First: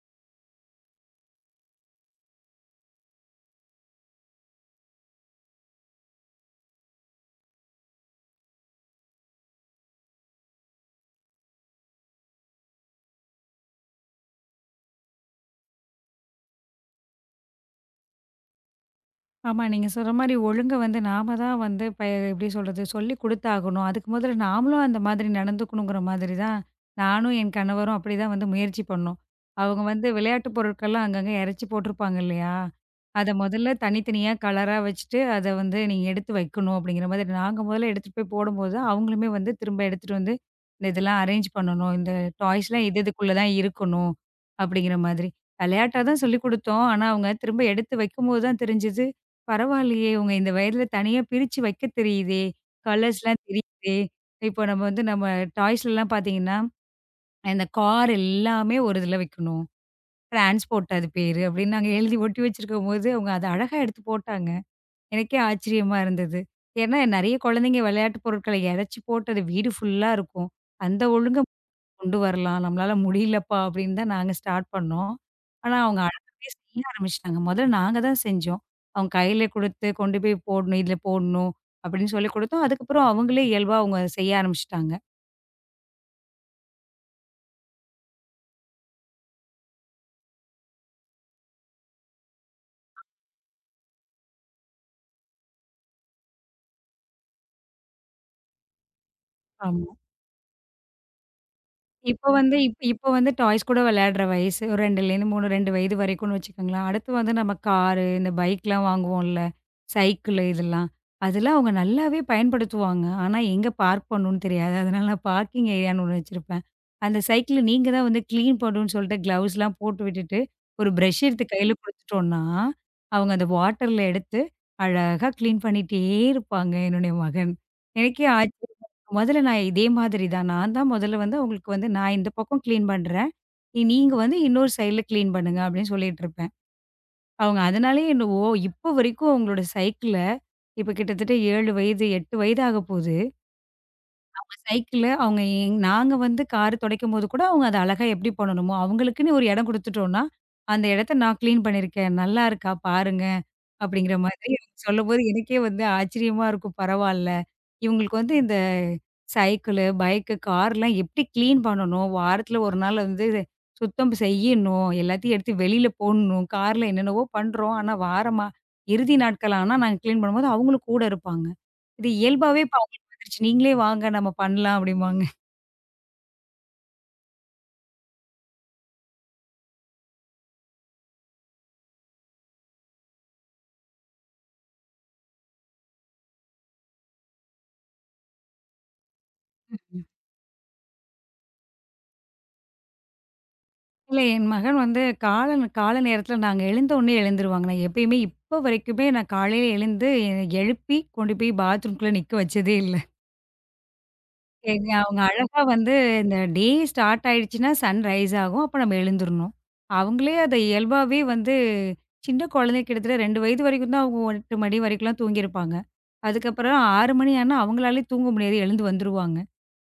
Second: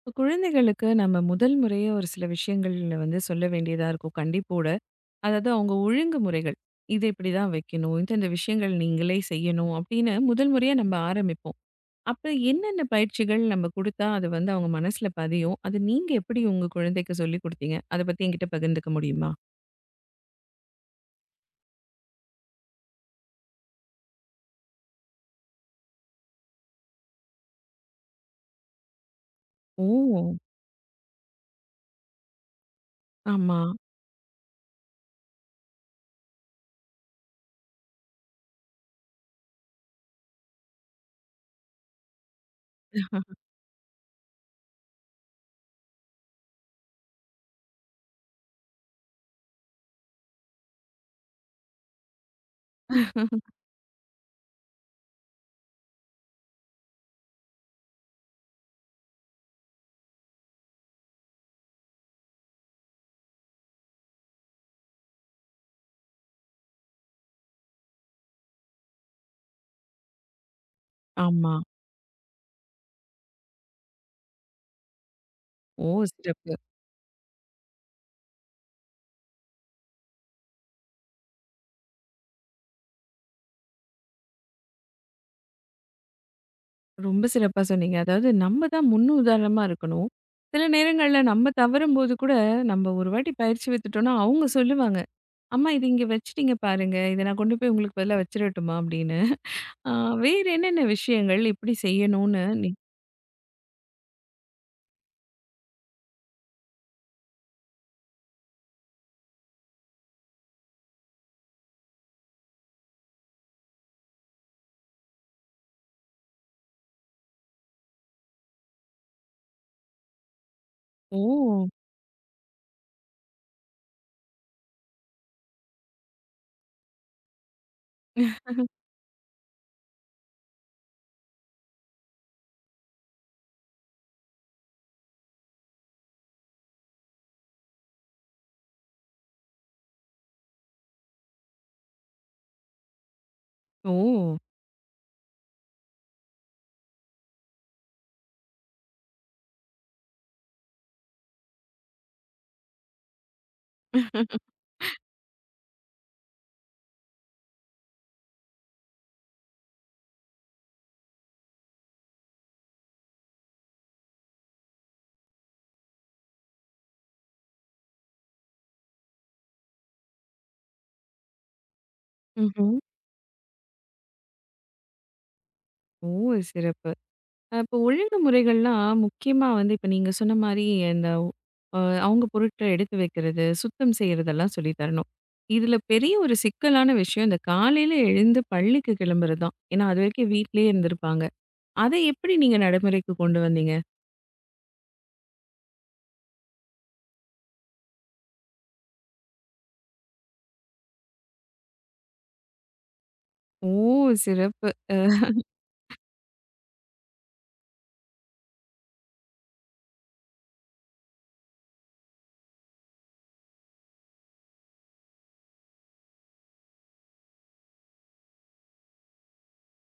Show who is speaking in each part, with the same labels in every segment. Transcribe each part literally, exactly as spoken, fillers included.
Speaker 1: இப்ப குழந்தைகளுக்கு நம்ம முதல் முறையே ஒரு சில விஷயங்கள்ல வந்து சொல்ல வேண்டியதா இருக்கும் கண்டிப்போட. அதாவது அவங்க ஒழுங்குமுறைகள். இத இப்படிதான் வைக்கணும். இந்தந்த விஷயங்கள் நீங்களே செய்யணும் அப்படின்னு முதல் முறையா நம்ம ஆரம்பிப்போம். அப்ப என்னென்ன பயிற்சிகள் நம்ம குடுத்தா அது வந்து அவங்க மனசுல பதியும்? அது நீங்க எப்படி உங்க குழந்தைக்கு சொல்லிக் குடுத்தீங்க? அத பத்தி என்கிட்ட பகிர்ந்துக்க முடியுமா?
Speaker 2: ஆமா. நீங்க சொல்ற மாரி ஒழுங்க வந்து நாம தான் வந்து இப்ப எப்படி சொல்றது? சொல்லிக் குடுத்தாகணும். அதுக்கு முதல்ல நாமளும் அந்த மாதிரி நடந்துக்கணுங்கிற மாதிரி தான், நானும் என் கணவரும் அப்படிதான் வந்து முயற்சி பண்ணோம். அவங்க வந்து
Speaker 1: ஓ!
Speaker 2: விளையாட்டு பொருட்கள்லாம் அங்கங்க இறச்சி போட்டிருப்பாங்க இல்லையா? அத
Speaker 1: ஆமா,
Speaker 2: முதல்ல தனித்தனியா கலரா வச்சுட்டு, அத வந்து நீங்க எடுத்து வைக்கணும் அப்படிங்கிற மாதிரி நாங்க முதல்ல எடுத்துட்டு போய் போடும்போது, அவங்களுமே வந்து திரும்ப எடுத்துட்டு வந்து, இந்த இதெல்லாம் அரேஞ்ச் பண்ணணும். இந்த டாய்ஸ்லாம் இது இதுக்குள்ள தான் இருக்கணும். அப்படிங்கிற மாதிரி. விளையாட்டா தான் சொல்லிக் குடுத்தோம். ஆனா அவங்க திரும்ப எடுத்து வைக்கும்போது தான் தெரிஞ்சது பரவாயில்லையே! உங்க இந்த வயதில தனியா பிரிச்சு வைக்க தெரியுதே! கலர்ஸ்லாம் தெரியுதே! இப்போ நம்ம வந்து நம்ம டாய்ஸ்லலாம் பார்த்தீங்கன்னா, இந்த கார் எல்லாமே ஒரு இதில வைக்கணும். டிரான்ஸ்போர்ட் அது பேரு அப்படின்னு நாங்க எழுதி ஒட்டி வச்சிருக்கும்போது, அவங்க அத அழகா எடுத்து போட்டாங்க. எனக்கே ஆச்சரியமா இருந்தது. ஏன்னா, நெறைய குழந்தைங்க விளையாட்டு பொருட்கள இறச்சி போட்டு அது வீடு ஃபுல்லா இருக்கும். அந்த ஒழுங்க
Speaker 1: ஆமா.
Speaker 2: கொண்டு வரலாம். நம்மளால முடியலப்பா அப்படின்னு தான் நாங்க ஸ்டார்ட் பண்ணோம். ஆனா
Speaker 1: ஓ!
Speaker 2: அவங்க அழகாவே
Speaker 1: சிறப்பு.
Speaker 2: செய்ய ஆரம்பிச்சுட்டாங்க. முதல்ல நாங்க தான் செஞ்சோம். அவங்க கையில குடுத்து கொண்டு போய் போடணும், இதில போடணும் அப்படின்னு சொல்லிக் குடுத்தோம். அதுக்கப்புறம் அவங்களே இயல்பா அவங்க செய்ய ஆரம்பிச்சுட்டாங்க.
Speaker 1: ரொம்ப சிறப்பா சொன்னீங்க. அதாவது நம்ம தான் முன் உதாரணமா இருக்கணும். சில நேரங்கள்ல நம்ம தவறும்போது கூட, நம்ம ஒரு வாட்டி பயிற்சி வித்துட்டோம்னா, அவங்க சொல்லுவாங்க. "அம்மா இது இங்க வச்சுட்டீங்க பாருங்க. இத நான் கொண்டு போய் உங்களுக்கு பதிலா வச்சுரட்டுமா?" அப்படின்னு.
Speaker 2: ஆமா.
Speaker 1: ஆ வேற என்னென்ன விஷயங்கள் இப்படி
Speaker 2: இப்போ
Speaker 1: செய்யணும்னு
Speaker 2: வந்து
Speaker 1: நீ
Speaker 2: இப் இப்போ வந்து டாய்ஸ் கூட விளையாடுற வயசு. ஒரு 2லேருந்து மூணு, ரெண்டு வயது வரைக்கும்னு வச்சுக்கோங்களேன். அடுத்து வந்து நம்ம காரு, இந்த பைக்லாம் வாங்குவோம்ல, சைக்கிள் இதெல்லாம். அதெல்லாம் அவங்க நல்லாவே பயன்படுத்துவாங்க. ஆனா எங்க பார்க் பண்ணணும்னு தெரியாது. அதனால நான் பார்க்கிங் ஏரியான்னு ஒண்ணு வச்சிருப்பேன். அந்த சைக்கிள நீங்க தான் வந்து கிளீன் பண்ணணும்னு சொல்லிட்டு கிளவுஸ்லாம் போட்டு விட்டுட்டு, ஒரு ப்ரஷ்
Speaker 1: ஓ!
Speaker 2: எடுத்து கையில குடுத்துட்டோம்னா, அவங்க அந்த வாட்டர்ல எடுத்து அழகா கிளீன் பண்ணிட்டே இருப்பாங்க என்னுடைய மகன். எனக்கே ஆச்ச முதல்ல நான் இதே மாதிரி தான். நான் தான் முதல்ல வந்து அவங்களுக்கு வந்து நான் இந்த பக்கம் கிளீன் பண்றேன். நீங்க வந்து இன்னொரு சைடுல கிளீன் பண்ணுங்க அப்படின்னு சொல்லிட்டு இருப்பேன். அவங்க அதனாலேயே என்னவோ இப்போ வரைக்கும் அவங்களோட சைக்கிள இப்ப கிட்டத்தட்ட ஏழு வயது, எட்டு வயது ஆக போகுது.
Speaker 1: ஓ!
Speaker 2: அவங்க சைக்கிள அவங்க எங் நாங்க வந்து கார் துடைக்கும்போது கூட அவங்க அத அழகா எப்படி பண்ணணுமோ, அவங்களுக்குன்னு ஒரு இடம் குடுத்துட்டோம்னா, அந்த இடத்த நான் கிளீன் பண்ணியிருக்கேன். நல்லா இருக்கா பாருங்க அப்படிங்கிற மாதிரி சொல்லும்போது எனக்கே வந்து ஆச்சரியமா இருக்கும். பரவால்ல. இவங்களுக்கு வந்து இந்த சைக்கிளு, பைக்கு, கார்லாம் எப்படி கிளீன் பண்ணணும்? வாரத்துல ஒரு நாள் வந்து சுத்தம் செய்யணும். எல்லாத்தையும் எடுத்து வெளியில போடணும். கார்ல என்னென்னவோ பண்றோம். ஆனா வாரமா இறுதி நாட்கள் ஆனா நாங்க கிளீன் பண்ணும்போது அவங்களும் கூட இருப்பாங்க. இது இயல்பாவே
Speaker 1: ம்ஹ்ம்.
Speaker 2: இப்ப அவங்களுக்கு வந்துருச்சு. "நீங்களே வாங்க நம்ம பண்ணலாம்" அப்படிம்பாங்க.
Speaker 1: ஓ! சிறப்பு. அ இப்போ ஒழுங்குமுறைகள்லாம் முக்கியமா வந்து இப்ப நீங்க சொன்ன மாரி இந்த அ அவங்க பொருட்கள எடுத்து வைக்கிறது, சுத்தம் செய்றதெல்லாம் சொல்லி தரணும். இதுல பெரிய ஒரு சிக்கலான விஷயம் இந்த காலையில எழுந்து பள்ளிக்கு கிளம்புறது தான். ஏன்னா, அதுவரைக்கும் வீட்லயே இருந்திருப்பாங்க. அதை எப்படி நீங்க நடைமுறைக்கு கொண்டு வந்தீங்க?
Speaker 2: இல்ல என் மகன் வந்து கால காலை நேரத்துல நாங்க எழுந்த உடனே எழுந்துருவாங்க. நான் எப்பயுமே இப்போ வரைக்குமே நான் காலையில எழுந்து என்னை எழுப்பி கொண்டு போய் பாத்ரூம்குள்ள நிக்க வச்சதே இல்ல.
Speaker 1: ஓ! சிறப்பு.
Speaker 2: ஏங்க அவங்க அழகா வந்து இந்த டே ஸ்டார்ட் ஆயிடுச்சுன்னா சன் ரைஸ் ஆகும். அப்ப நம்ம எழுந்துரணும். அவங்களே அத இயல்பாவே வந்து சின்ன குழந்தை கிட்டத்தட்ட ரெண்டு வயது வரைக்கும் தான் அவங்க எட்டு மணி வரைக்கும்லாம் தூங்கியிருப்பாங்க. அதுக்கப்புறம் ஆறு மணி ஆனா அவங்களாலயே தூங்க முடியாது. எழுந்து வந்துருவாங்க.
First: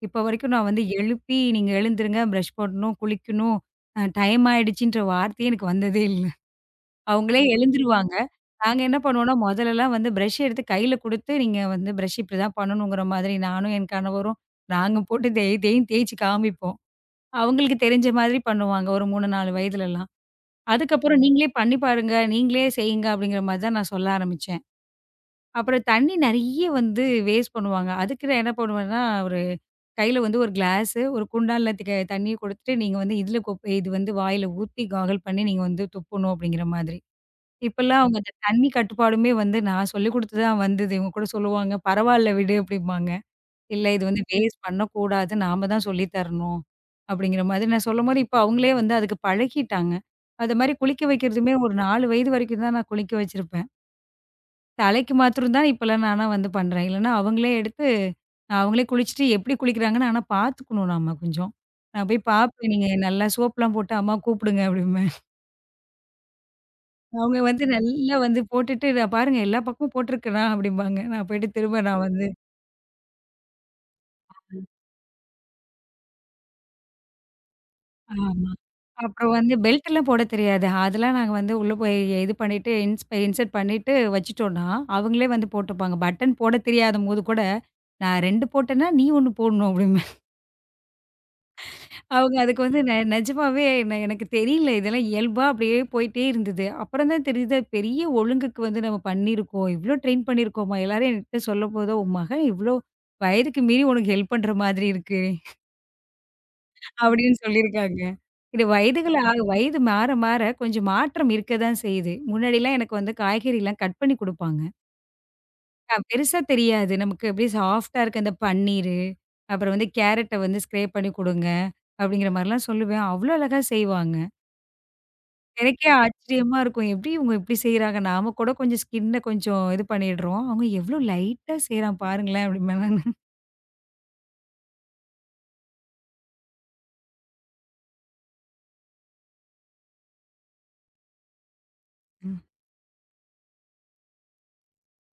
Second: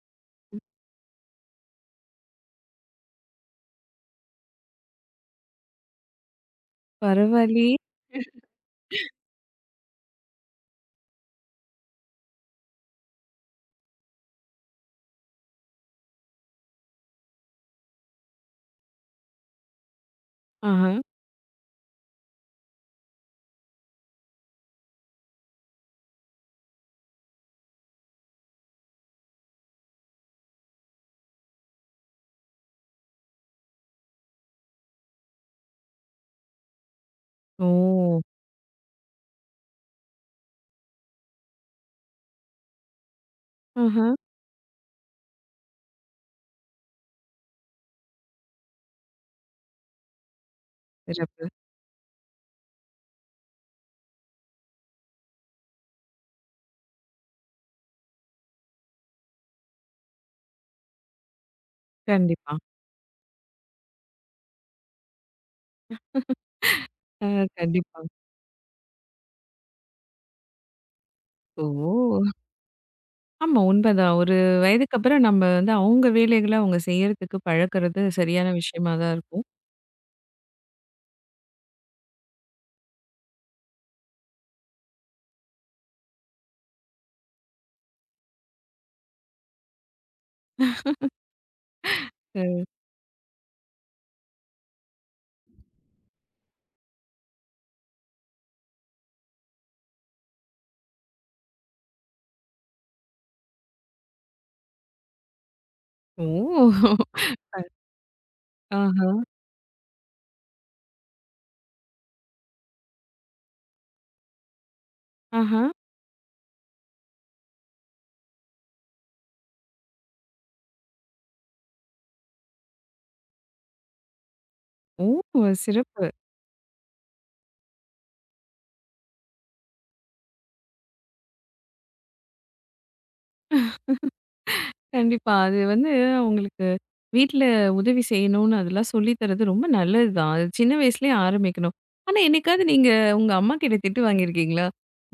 Speaker 2: இப்ப வரைக்கும் நான் வந்து எழுப்பி, "நீங்க எழுந்துருங்க, பிரஷ் பண்ணணும், குளிக்கணும், அ டைம் ஆயிடுச்சுன்ற" வார்த்தையே எனக்கு வந்ததே இல்ல. அவங்களே
Speaker 1: பரவாயில்லயே!
Speaker 2: எழுந்துருவாங்க. நாங்க என்ன பண்ணுவோம்னா, முதலலாம் வந்து பிரஷ் எடுத்து கையில குடுத்து, நீங்க வந்து பிரஷ் இப்படிதான் பண்ணணுங்கிற மாதிரி நானும் என் கணவரும், நாங்க போட்டு தேய் தேய்ன்னு தேய்ச்சு காமிப்போம். அவங்களுக்கு தெரிஞ்ச மாதிரி பண்ணுவாங்க. ஒரு மூணு, நாலு வயதுலலாம்.
Speaker 1: ஆஹா.
Speaker 2: அதுக்கப்புறம் ம். நீங்களே பண்ணி பாருங்க, நீங்களே செய்யுங்க அப்படிங்கிற மாதிரி தான் நான் சொல்ல ஆரம்பிச்சேன். அப்புறம் தண்ணி நெறைய வந்து வேஸ்ட் பண்ணுவாங்க. அதுக்கு நான் என்ன பண்ணுவேன்னா, ஒரு கையில வந்து ஒரு கிளாஸு, ஒரு குண்டான்ல தி தண்ணிய குடுத்துட்டு, நீங்க வந்து இதில கொப் இது வந்து வாயில ஊத்தி காகல் பண்ணி நீங்க வந்து துப்பணும் அப்படிங்கிற மாதிரி.
Speaker 1: ஓ!
Speaker 2: இப்பல்லாம் அவங்க அந்த தண்ணி கட்டுப்பாடுமே வந்து நான் சொல்லிக் குடுத்து தான் வந்தது. இவங்க கூட சொல்லுவாங்க, "பரவால்ல விடு" அப்படிம்பாங்க. "இல்ல இது
Speaker 1: ஆஹா.
Speaker 2: வந்து வேஸ்ட் பண்ணக்கூடாது. நாம தான் சொல்லி தரணும்." அப்படிங்கிற மாதிரி நான் சொல்லும்போது, இப்ப அவங்களே வந்து அதுக்கு பழகிட்டாங்க. அது மாரி குளிக்க
Speaker 1: சிறப்பு.
Speaker 2: வைக்கிறதுமே ஒரு நாலு வயது வரைக்கும் தான் நான் குளிக்க வச்சிருப்பேன். தலைக்கு மாத்திரம் தான் இப்பல்லாம் நானா வந்து பண்றேன். இல்லன்னா அவங்களே எடுத்து அவங்களே குளிச்சுட்டு எப்படி குளிக்கிறாங்கன்னு ஆனா பார்த்துக்கணும் நாம கொஞ்சம். நான் போய்
Speaker 1: கண்டிப்பா.
Speaker 2: பார்ப்பேன். "நீங்க நல்லா சோப்லாம் போட்டு அம்மா கூப்பிடுங்க" அப்படிம்பேன்.
Speaker 1: அ
Speaker 2: அவங்க வந்து
Speaker 1: கண்டிப்பா.
Speaker 2: நல்லா வந்து போட்டுட்டு, "நான் பாருங்க எல்லா பக்கமும் போட்டிருக்கேனா" அப்படிம்பாங்க. நான் போயிட்டு
Speaker 1: ஓ!
Speaker 2: திரும்ப நான் வந்து
Speaker 1: ஆமா. உண்மைதான். ஒரு வயதுக்கு அப்புறம் நம்ம வந்து அவங்க வேலைகள அவங்க செய்யறதுக்கு பழக்கறது சரியான
Speaker 2: ஆமா.
Speaker 1: விஷயமா தான்
Speaker 2: அப்புறம்
Speaker 1: இருக்கும்.
Speaker 2: வந்து பெல்ட்லாம் போடத் தெரியாது. அதெல்லாம் நாங்க வந்து உள்ள போய் இது பண்ணிட்டு இன்ஸ் இன்சர்ட் பண்ணிட்டு வச்சுட்டோம்னா, அவங்களே வந்து போட்டுப்பாங்க. பட்டன் போடத் தெரியாதம்போது கூட, "நான் ரெண்டு போட்டேன்னா, நீ ஒண்ணு போடணும்" அப்படிம்பாங்க. அவங்க அதுக்கு வந்து நெ நெஜமாவே நெ எனக்கு தெரியல. இதெல்லாம் இயல்பா அப்படியே போயிட்டே இருந்தது. அப்புறம் தான் தெரியுது அது பெரிய ஒழுங்குக்கு வந்து நம்ம பண்ணியிருக்கோம். இவ்ளோ ட்ரெயின் பண்ணியிருக்கோமா? எல்லாரும் என்கிட்ட சொல்லும்போதுதான், "உன் மகன் இவ்ளோ வயதுக்கு மீறி உனக்கு ஹெல்ப் பண்ற மாதிரி இருக்கு."
Speaker 1: ஓ!
Speaker 2: அப்படின்னு சொல்லியிருக்காங்க. இது
Speaker 1: ஆஹா,
Speaker 2: வயதுகள் ஆ வயது மாற மாற கொஞ்சம் மாற்றம் இருக்க தான் செய்யுது. முன்னாடிலாம் எனக்கு வந்து காய்கறிலாம் கட் பண்ணி குடுப்பாங்க.
Speaker 1: ஆஹா.
Speaker 2: அ பெருசா தெரியாது. நமக்கு அப்படியே சாஃப்ட்டா இருக்க அந்த பன்னீரு, அப்புறம் வந்து கேரட்ட வந்து ஸ்க்ரேப் பண்ணி குடுங்க, அப்படிங்கிற மாரிலாம் சொல்லுவேன். அவ்ளோ அழகா செய்வாங்க.
Speaker 1: ஓ!
Speaker 2: எனக்கே
Speaker 1: சிறப்பு.
Speaker 2: ஆச்சரியமா இருக்கும். எப்படி இவங்க இப்படி செய்றாங்க? நாம கூட கொஞ்சம் ஸ்கின்ன கொஞ்சம் இது பண்ணிடுறோம். அவங்க எவ்வளோ லைட்டா செய்றான் பாருங்களேன்! அப்படிம்பேன் நானு.
Speaker 1: கண்டிப்பா. அது வந்து அவங்களுக்கு வீட்ல உதவி செய்யணும்னு அதெல்லாம் சொல்லி தர்றது ரொம்ப நல்லது தான். அது சின்ன வயசுலயே ஆரம்பிக்கணும். ஆனா
Speaker 2: ம்.
Speaker 1: என்னைக்காவது நீங்க உங்க அம்மா கிட்ட திட்டு வாங்கியிருக்கீங்களா?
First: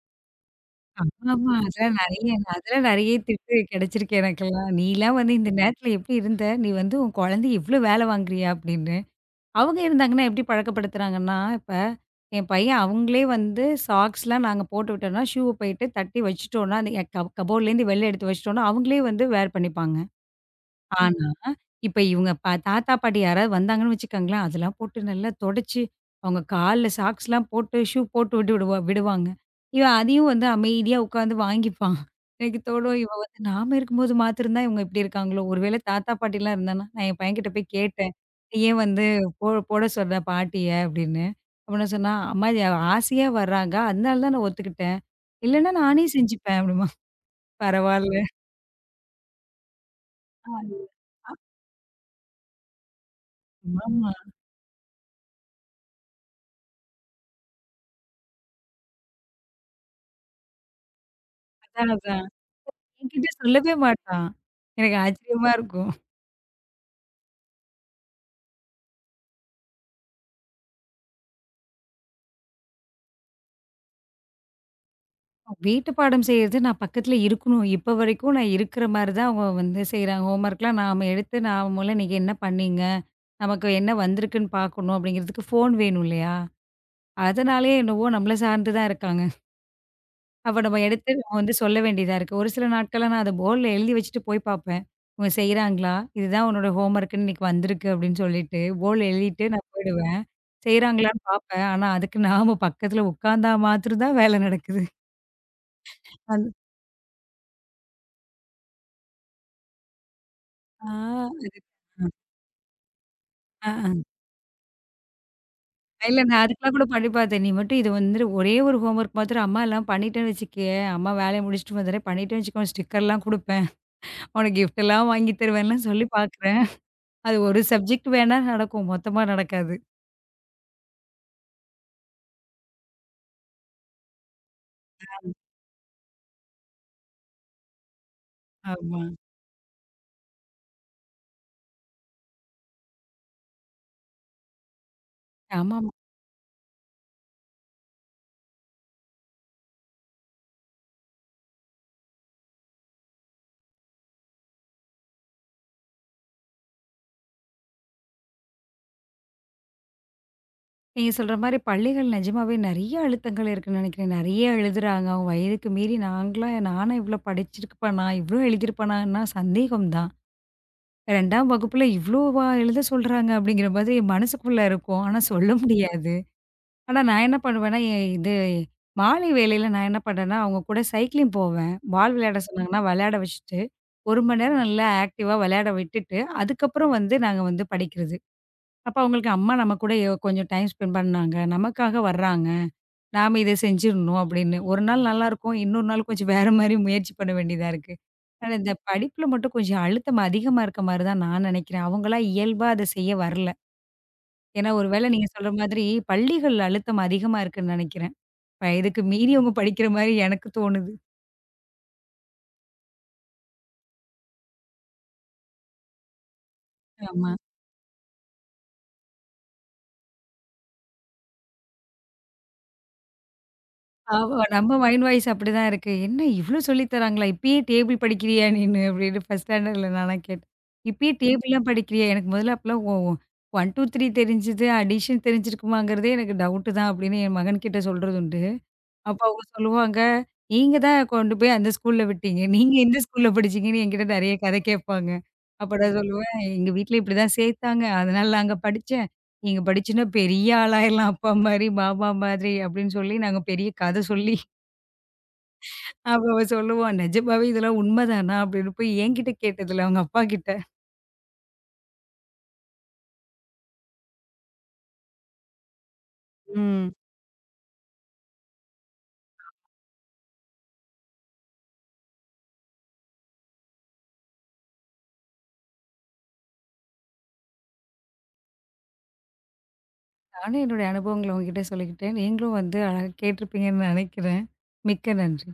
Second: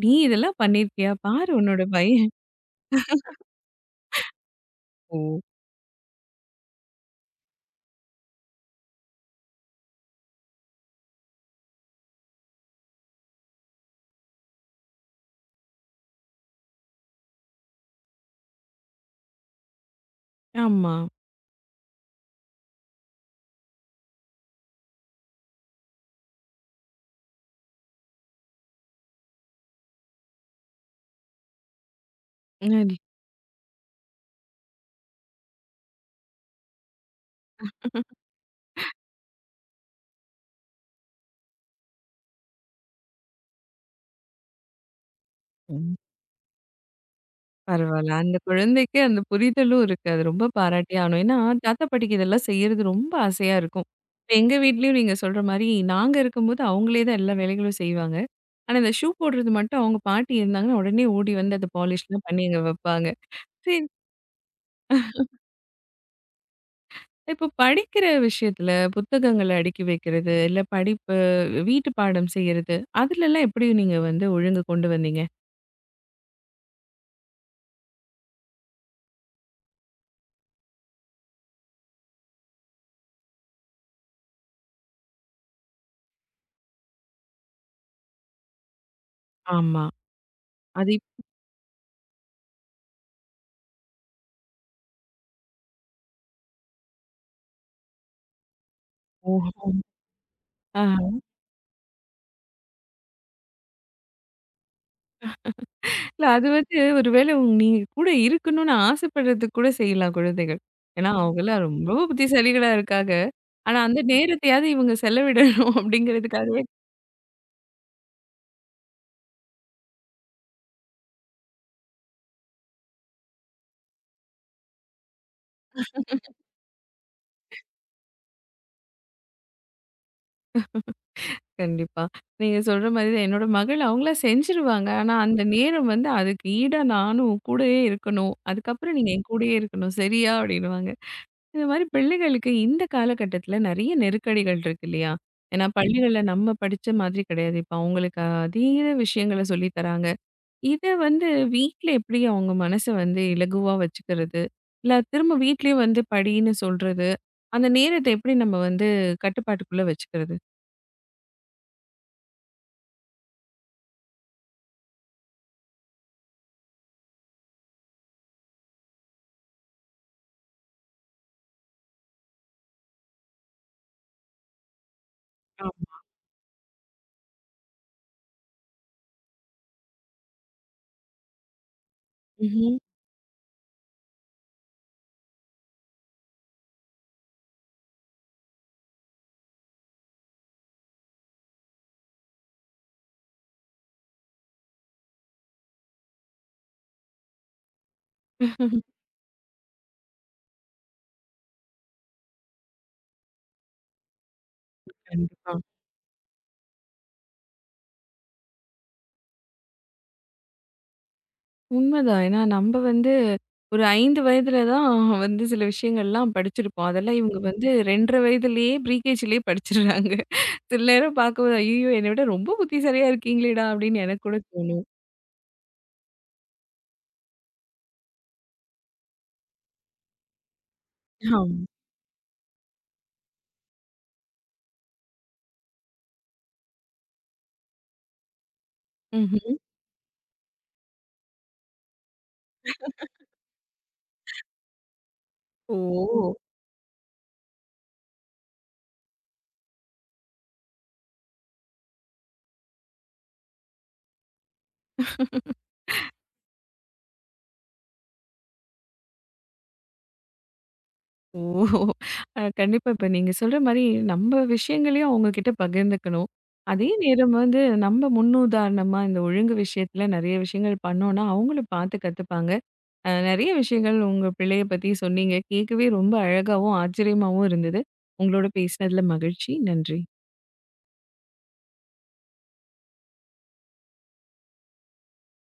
Speaker 1: "நீ இதெல்லாம் பண்ணியிருக்கியா?
Speaker 2: ஆமாமா.
Speaker 1: பாரு உன்னோட
Speaker 2: அதெல்லாம்
Speaker 1: பையன்"
Speaker 2: நெறைய அதெல்லாம் நெறைய திட்டு கிடைச்சிருக்கு எனக்கெல்லாம். "நீலாம்
Speaker 1: ஓ!
Speaker 2: வந்து இந்த நேரத்துல எப்படி இருந்த? நீ வந்து உன் குழந்தைய இவ்ளோ வேலை வாங்குறியா?" அப்படின்னு. அவங்க இருந்தாங்கன்னா எப்படி பழக்கப்படுத்துறாங்கன்னா, இப்ப என் பையன் அவங்களே வந்து சாக்ஸ்லாம் நாங்க போட்டு விட்டோம்னா, ஷூவ போயிட்டு தட்டி வச்சுட்டோம்னா, அந்த எ கப் கபோர்ட்லேருந்து வெளில எடுத்து வச்சுட்டோம்னா, அவங்களே வந்து வேர் பண்ணிப்பாங்க.
Speaker 1: ஆமா.
Speaker 2: இப்ப இவங்க ப தாத்தா, பாட்டி யாராவது வந்தாங்கன்னு வச்சுக்கோங்களேன், அதெல்லாம் போட்டு நல்லா தொடச்சு, அவங்க கால்ல சாக்ஸ்லாம் போட்டு, ஷூ போட்டு விட்டு விடுவா விடுவாங்க. இவன் அதையும் வந்து அமைதியா உட்காந்து வாங்கிப்பான். எனக்கு தோணும் இவன் வந்து நாம இருக்கும்போது மாத்திருந்தா இவங்க இப்படி இருக்காங்களோ! ஒருவேள தாத்தா, பாட்டிலாம் இருந்தான்னா, நான் என் பையன்கிட்ட போய் கேட்டேன். "ஏன் வந்து போ போட சொன்ன பாட்டிய?" அப்படின்னு. அப்பன்னா சொன்னா, "அம்மா இது ஆசையா வர்றாங்க. அதனால தான் நான் ஒத்துக்கிட்டேன். இல்லன்னா
Speaker 1: உம்
Speaker 2: நானே செஞ்சுப்பேன்" அப்படிம்பான்.
Speaker 1: பரவால்ல.
Speaker 2: பரவால்ல.
Speaker 1: அந்த குழந்தைக்கு அந்த புரிதலும் இருக்கு. அது ரொம்ப பாராட்டியே ஆணும். ஏன்னா, தாத்தா, பாட்டிக்கு இதெல்லாம் செய்றது ரொம்ப ஆசையா இருக்கும்.
Speaker 2: ஆமா.
Speaker 1: இப்ப எங்க வீட்லயும் நீங்க சொல்ற மாரி, நாங்க இருக்கும்போது அவங்களே தான் எல்லா வேலைகளும் செய்வாங்க. ஆனா, இந்த ஷூ போடுறது மட்டும் அவங்க பாட்டி இருந்தாங்கன்னா, உடனே ஓடி வந்து அத
Speaker 2: அதான், அதான்.
Speaker 1: பாலிஷ்லாம் பண்ணி அங்க வப்பாங்க.
Speaker 2: என்கிட்ட சொல்லவே
Speaker 1: சரி,
Speaker 2: மாட்டான். எனக்கு ஆச்சரியமா இருக்கும்.
Speaker 1: இப்போ படிக்கிற விஷயத்துல புத்தகங்கள அடுக்கி வைக்கிறது, இல்ல படிப்பு வீட்டு பாடம் செய்யறது, அதுலலாம் எப்படி நீங்க வந்து ஒழுங்கு கொண்டு வந்தீங்க?
Speaker 2: வீட்டு பாடம் செய்றது நான் பக்கத்துல இருக்கணும். இப்ப வரைக்கும் நான் இருக்கிற மாரி தான் அவங்க வந்து செய்றாங்க. ஹோம்வொர்க்லாம் நாம எடுத்து நான் மூலம் இன்னைக்கு என்ன பண்ணீங்க? நமக்கு என்ன வந்திருக்குன்னு பார்க்கணும் அப்படிங்கிறதுக்கு ஃபோன் வேணும் இல்லையா? அதனாலயே என்னவோ நம்மள சார்ந்து தான் இருக்காங்க.
Speaker 1: ஆமா.
Speaker 2: அப்ப நம்ம
Speaker 1: அது இப்
Speaker 2: எடுத்து நம்ம வந்து சொல்ல வேண்டியதா இருக்கு. ஒரு சில நாட்கள்லாம் நான் அத போர்ட்ல எழுதி வச்சுட்டு போய் பார்ப்பேன். இவங்க செய்றாங்களா? இதுதான் உன்னோட ஹோம்வொர்க்ன்னு இன்னைக்கு வந்திருக்கு அப்படின்னு சொல்லிட்டு போர்ட்ல எழுதிட்டு
Speaker 1: ஓஹோ!
Speaker 2: நான் போயிடுவேன். செய்றாங்களான்னு பார்ப்பேன். ஆனா, அதுக்கு நாம பக்கத்துல உட்காந்தா மாத்திரம் தான் வேலை நடக்குது.
Speaker 1: இல்ல அது
Speaker 2: அது
Speaker 1: வந்து ஒரு வேளை நீங்க கூட இருக்கணும்னு ஆசைப்படுறதுக்கு கூட செய்யலாம் குழந்தைகள்.
Speaker 2: ஆ
Speaker 1: ஏன்னா
Speaker 2: அது
Speaker 1: அவங்கலாம் ரொம்ப புத்திசாலிகளா இருக்காங்க.
Speaker 2: அ,
Speaker 1: ஆனா அந்த
Speaker 2: அ.
Speaker 1: நேரத்தையாவது இவங்க செலவிடணும்
Speaker 2: இல்ல நான்
Speaker 1: அப்படிங்கிறதுக்காகவே
Speaker 2: அதுக்கெல்லாம் கூட பண்ணி பார்த்தேன். நீ மட்டும் இது வந்து ஒரே ஒரு ஹோம்வொர்க் மாத்திரம் அம்மா எல்லாம் பண்ணிட்டேன்னு வச்சுக்கயேன், அம்மா வேலைய முடிச்சுட்டு வந்துடுறேன். பண்ணிட்டேன்னு வச்சுக்கோ ஸ்டிக்கர்லாம் குடுப்பேன். உனக்கு கிஃப்ட்லாம் வாங்கி தருவேன்லாம் சொல்லி பார்க்குறேன். அது ஒரு சப்ஜெக்ட் வேணா நடக்கும். மொத்தமா நடக்காது.
Speaker 1: கண்டிப்பா. நீங்க சொல்ற மாரி தான் என்னோட மகள் அவங்களா செஞ்சுருவாங்க. ஆனா அந்த நேரம் வந்து அதுக்கு ஈடா நானும் கூடயே இருக்கணும். அதுக்கப்புறம்
Speaker 2: ஆமா.
Speaker 1: நீங்க என் கூடயே இருக்கணும். சரியா? அப்படின்னுவாங்க. இந்த மாரி பிள்ளைகளுக்கு இந்த காலகட்டத்தில நெறைய நெருக்கடிகள் இருக்கு இல்லையா? ஏன்னா
Speaker 2: ஆமா.
Speaker 1: பள்ளிகள்ல நம்ம படிச்ச மாதிரி கிடையாது. இப்ப அவங்களுக்கு அதீத விஷயங்கள சொல்லி தராங்க. இத வந்து வீட்ல எப்படி அவங்க மனச வந்து இலகுவா வச்சுக்கிறது? இல்ல திரும்ப வீட்லயே வந்து படின்னு சொல்றது. அந்த நேரத்த எப்படி நம்ம வந்து கட்டுப்பாட்டுக்குள்ள வச்சுக்கிறது?
Speaker 2: நீங்க சொல்ற மாரி பள்ளிகள் நிஜமாவே நெறைய அழுத்தங்கள் இருக்குன்னு நெனைக்கிறேன். நெறைய எழுதுறாங்க. அவங்க வயதுக்கு மீறி நாங்கலாம் நானா இவ்ளோ படிச்சிருப்பனா? இவ்ளோ எழுதியிருப்பனான்னா சந்தேகம் தான். ரெண்டாம் வகுப்புல இவ்ளோவா எழுத சொல்றாங்க? அப்படிங்கிற மாதிரி மனசுக்குள்ள இருக்கும். ஆனா சொல்ல
Speaker 1: ஆமா.
Speaker 2: முடியாது. ஆனா நான் என்ன பண்ணுவேன்னா, எ இது மாலை வேளையில நான் என்ன பண்ணேன்னா, அவங்க கூட சைக்கிளிங் போவேன். பால் விளையாட
Speaker 1: ம்ஹ்ம்.
Speaker 2: சொன்னாங்கன்னா விளையாட வச்சுட்டு, ஒரு மணி நேரம் நல்லா ஆக்டிவா விளையாட விட்டுட்டு, அதுக்கப்புறம் வந்து நாங்க வந்து படிக்கிறது. அப்ப அவங்களுக்கு அம்மா நம்ம கூட எ- கொஞ்சம் டைம் ஸ்பெண்ட் பண்ணாங்க. நமக்காக வர்றாங்க. நாம இத செஞ்சிரணும் அப்படின்னு. ஒரு நாள் நல்லாருக்கும். இன்னொரு நாள் கொஞ்சம் வேற மாரி முயற்சி பண்ண வேண்டியதா இருக்கு. ஆனா இந்த படிப்புல மட்டும் கொஞ்சம் அழுத்தம் அதிகமா இருக்க மாரி தான் நான் நெனைக்கிறேன். அவங்களா இயல்பா அத செய்ய வரல. ஏன்னா ஒரு வேளை நீங்க சொல்ற
Speaker 1: கண்டிப்பா.
Speaker 2: மாதிரி பள்ளிகள்ல அழுத்தம் அதிகமா இருக்குன்னு நெனைக்கிறேன். வயதுக்கு மீறி அவங்க படிக்கிற மாரி எனக்கு தோணுது.
Speaker 1: உண்மதான். ஏன்னா நம்ப வந்து ஒரு ஐந்து வயதுல தான் வந்து சில விஷயங்கள்லாம் படிச்சிருப்போம். அதெல்லாம்
Speaker 2: ஆமா.
Speaker 1: இவங்க வந்து இரண்டரை வயதிலேயே ப்ரீகேஜ்லேயே படிச்சிடுறாங்க. சில நேரம் பார்க்கும்போது, "ஐயய்யோ! என்னை விட ரொம்ப புத்திசாலியா இருக்கீங்களேடா!" அப்படின்னு எனக்கு
Speaker 2: ஆமா.
Speaker 1: கூட
Speaker 2: நம்ம
Speaker 1: தோணும்.
Speaker 2: மைண்ட் வாய்ஸ் அப்படிதான் இருக்கு. "என்ன இவ்ளோ சொல்லி தராங்களா? இப்பயே டேபிள் படிக்கிறியா நீனு?" அப்படின்னு ஃபர்ஸ்ட் ஸ்டாண்டர்ட்ல நான்லாம் கேட்டேன். "இப்பயே
Speaker 1: ஆமா.
Speaker 2: டேபிள்லாம் படிக்கிறியா?" எனக்கு முதல்ல அப்பலாம் ஒ ஒ ஒண்ணு, ரெண்டு, மூணு தெரிஞ்சது, அடிஷன் தெரிஞ்சிருக்குமாங்கிறதே எனக்கு டவுட்டு தான் அப்படின்னு என் மகன்கிட்ட சொல்றது உண்டு. அப்ப அவங்க
Speaker 1: ம்ஹ்ம்.
Speaker 2: சொல்லுவாங்க, "நீங்க தான் கொண்டு போய் அந்த ஸ்கூல்ல விட்டீங்க. நீங்க இந்த ஸ்கூல்ல படிச்சீங்கன்னு" என்கிட்ட நெறைய கதை கேட்பாங்க. அப்ப
Speaker 1: ஓ!
Speaker 2: நான் சொல்லுவேன், "எங்க வீட்ல இப்படிதான் சேர்த்தாங்க. அதனால நான் அங்க படிச்சேன். நீங்க படிச்சுன்னா பெரிய ஆளாயிரலாம் அப்பா மாரி, மாமா மாதிரி" அப்படின்னு சொல்லி நாங்க பெரிய கதை சொல்லி அப்ப அவ சொல்லுவா, "நிஜமாவே இதெல்லாம் உண்மைதானா?" அப்படின்னு போய் என்கிட்ட கேட்டதில்ல, அவங்க அப்பாகிட்ட.
Speaker 1: ஓ! அ கண்டிப்பா. இப்ப நீங்க சொல்ற மாரி நம்ம விஷயங்களையும் அவங்க கிட்ட பகிர்ந்துக்கணும். அதே
Speaker 2: ம்.
Speaker 1: நேரம் வந்து நம்ம முன்னுதாரணமா இந்த ஒழுங்கு விஷயத்துல நெறைய விஷயங்கள் பண்ணோம்னா, அவங்களும் பார்த்து கத்துப்பாங்க. அ நெறைய விஷயங்கள் உங்க பிள்ளைய பத்தி சொன்னீங்க. கேட்கவே ரொம்ப அழகாவும், ஆச்சரியமாவும் இருந்தது. உங்களோட பேசினதுல மகிழ்ச்சி. நன்றி.
Speaker 2: நானும் என்னுடைய அனுபவங்கள உங்ககிட்ட சொல்லிக்கிட்டேன். நீங்களும் வந்து அழகா கேட்டிருப்பீங்கன்னு நினைக்கிறேன். மிக்க நன்றி.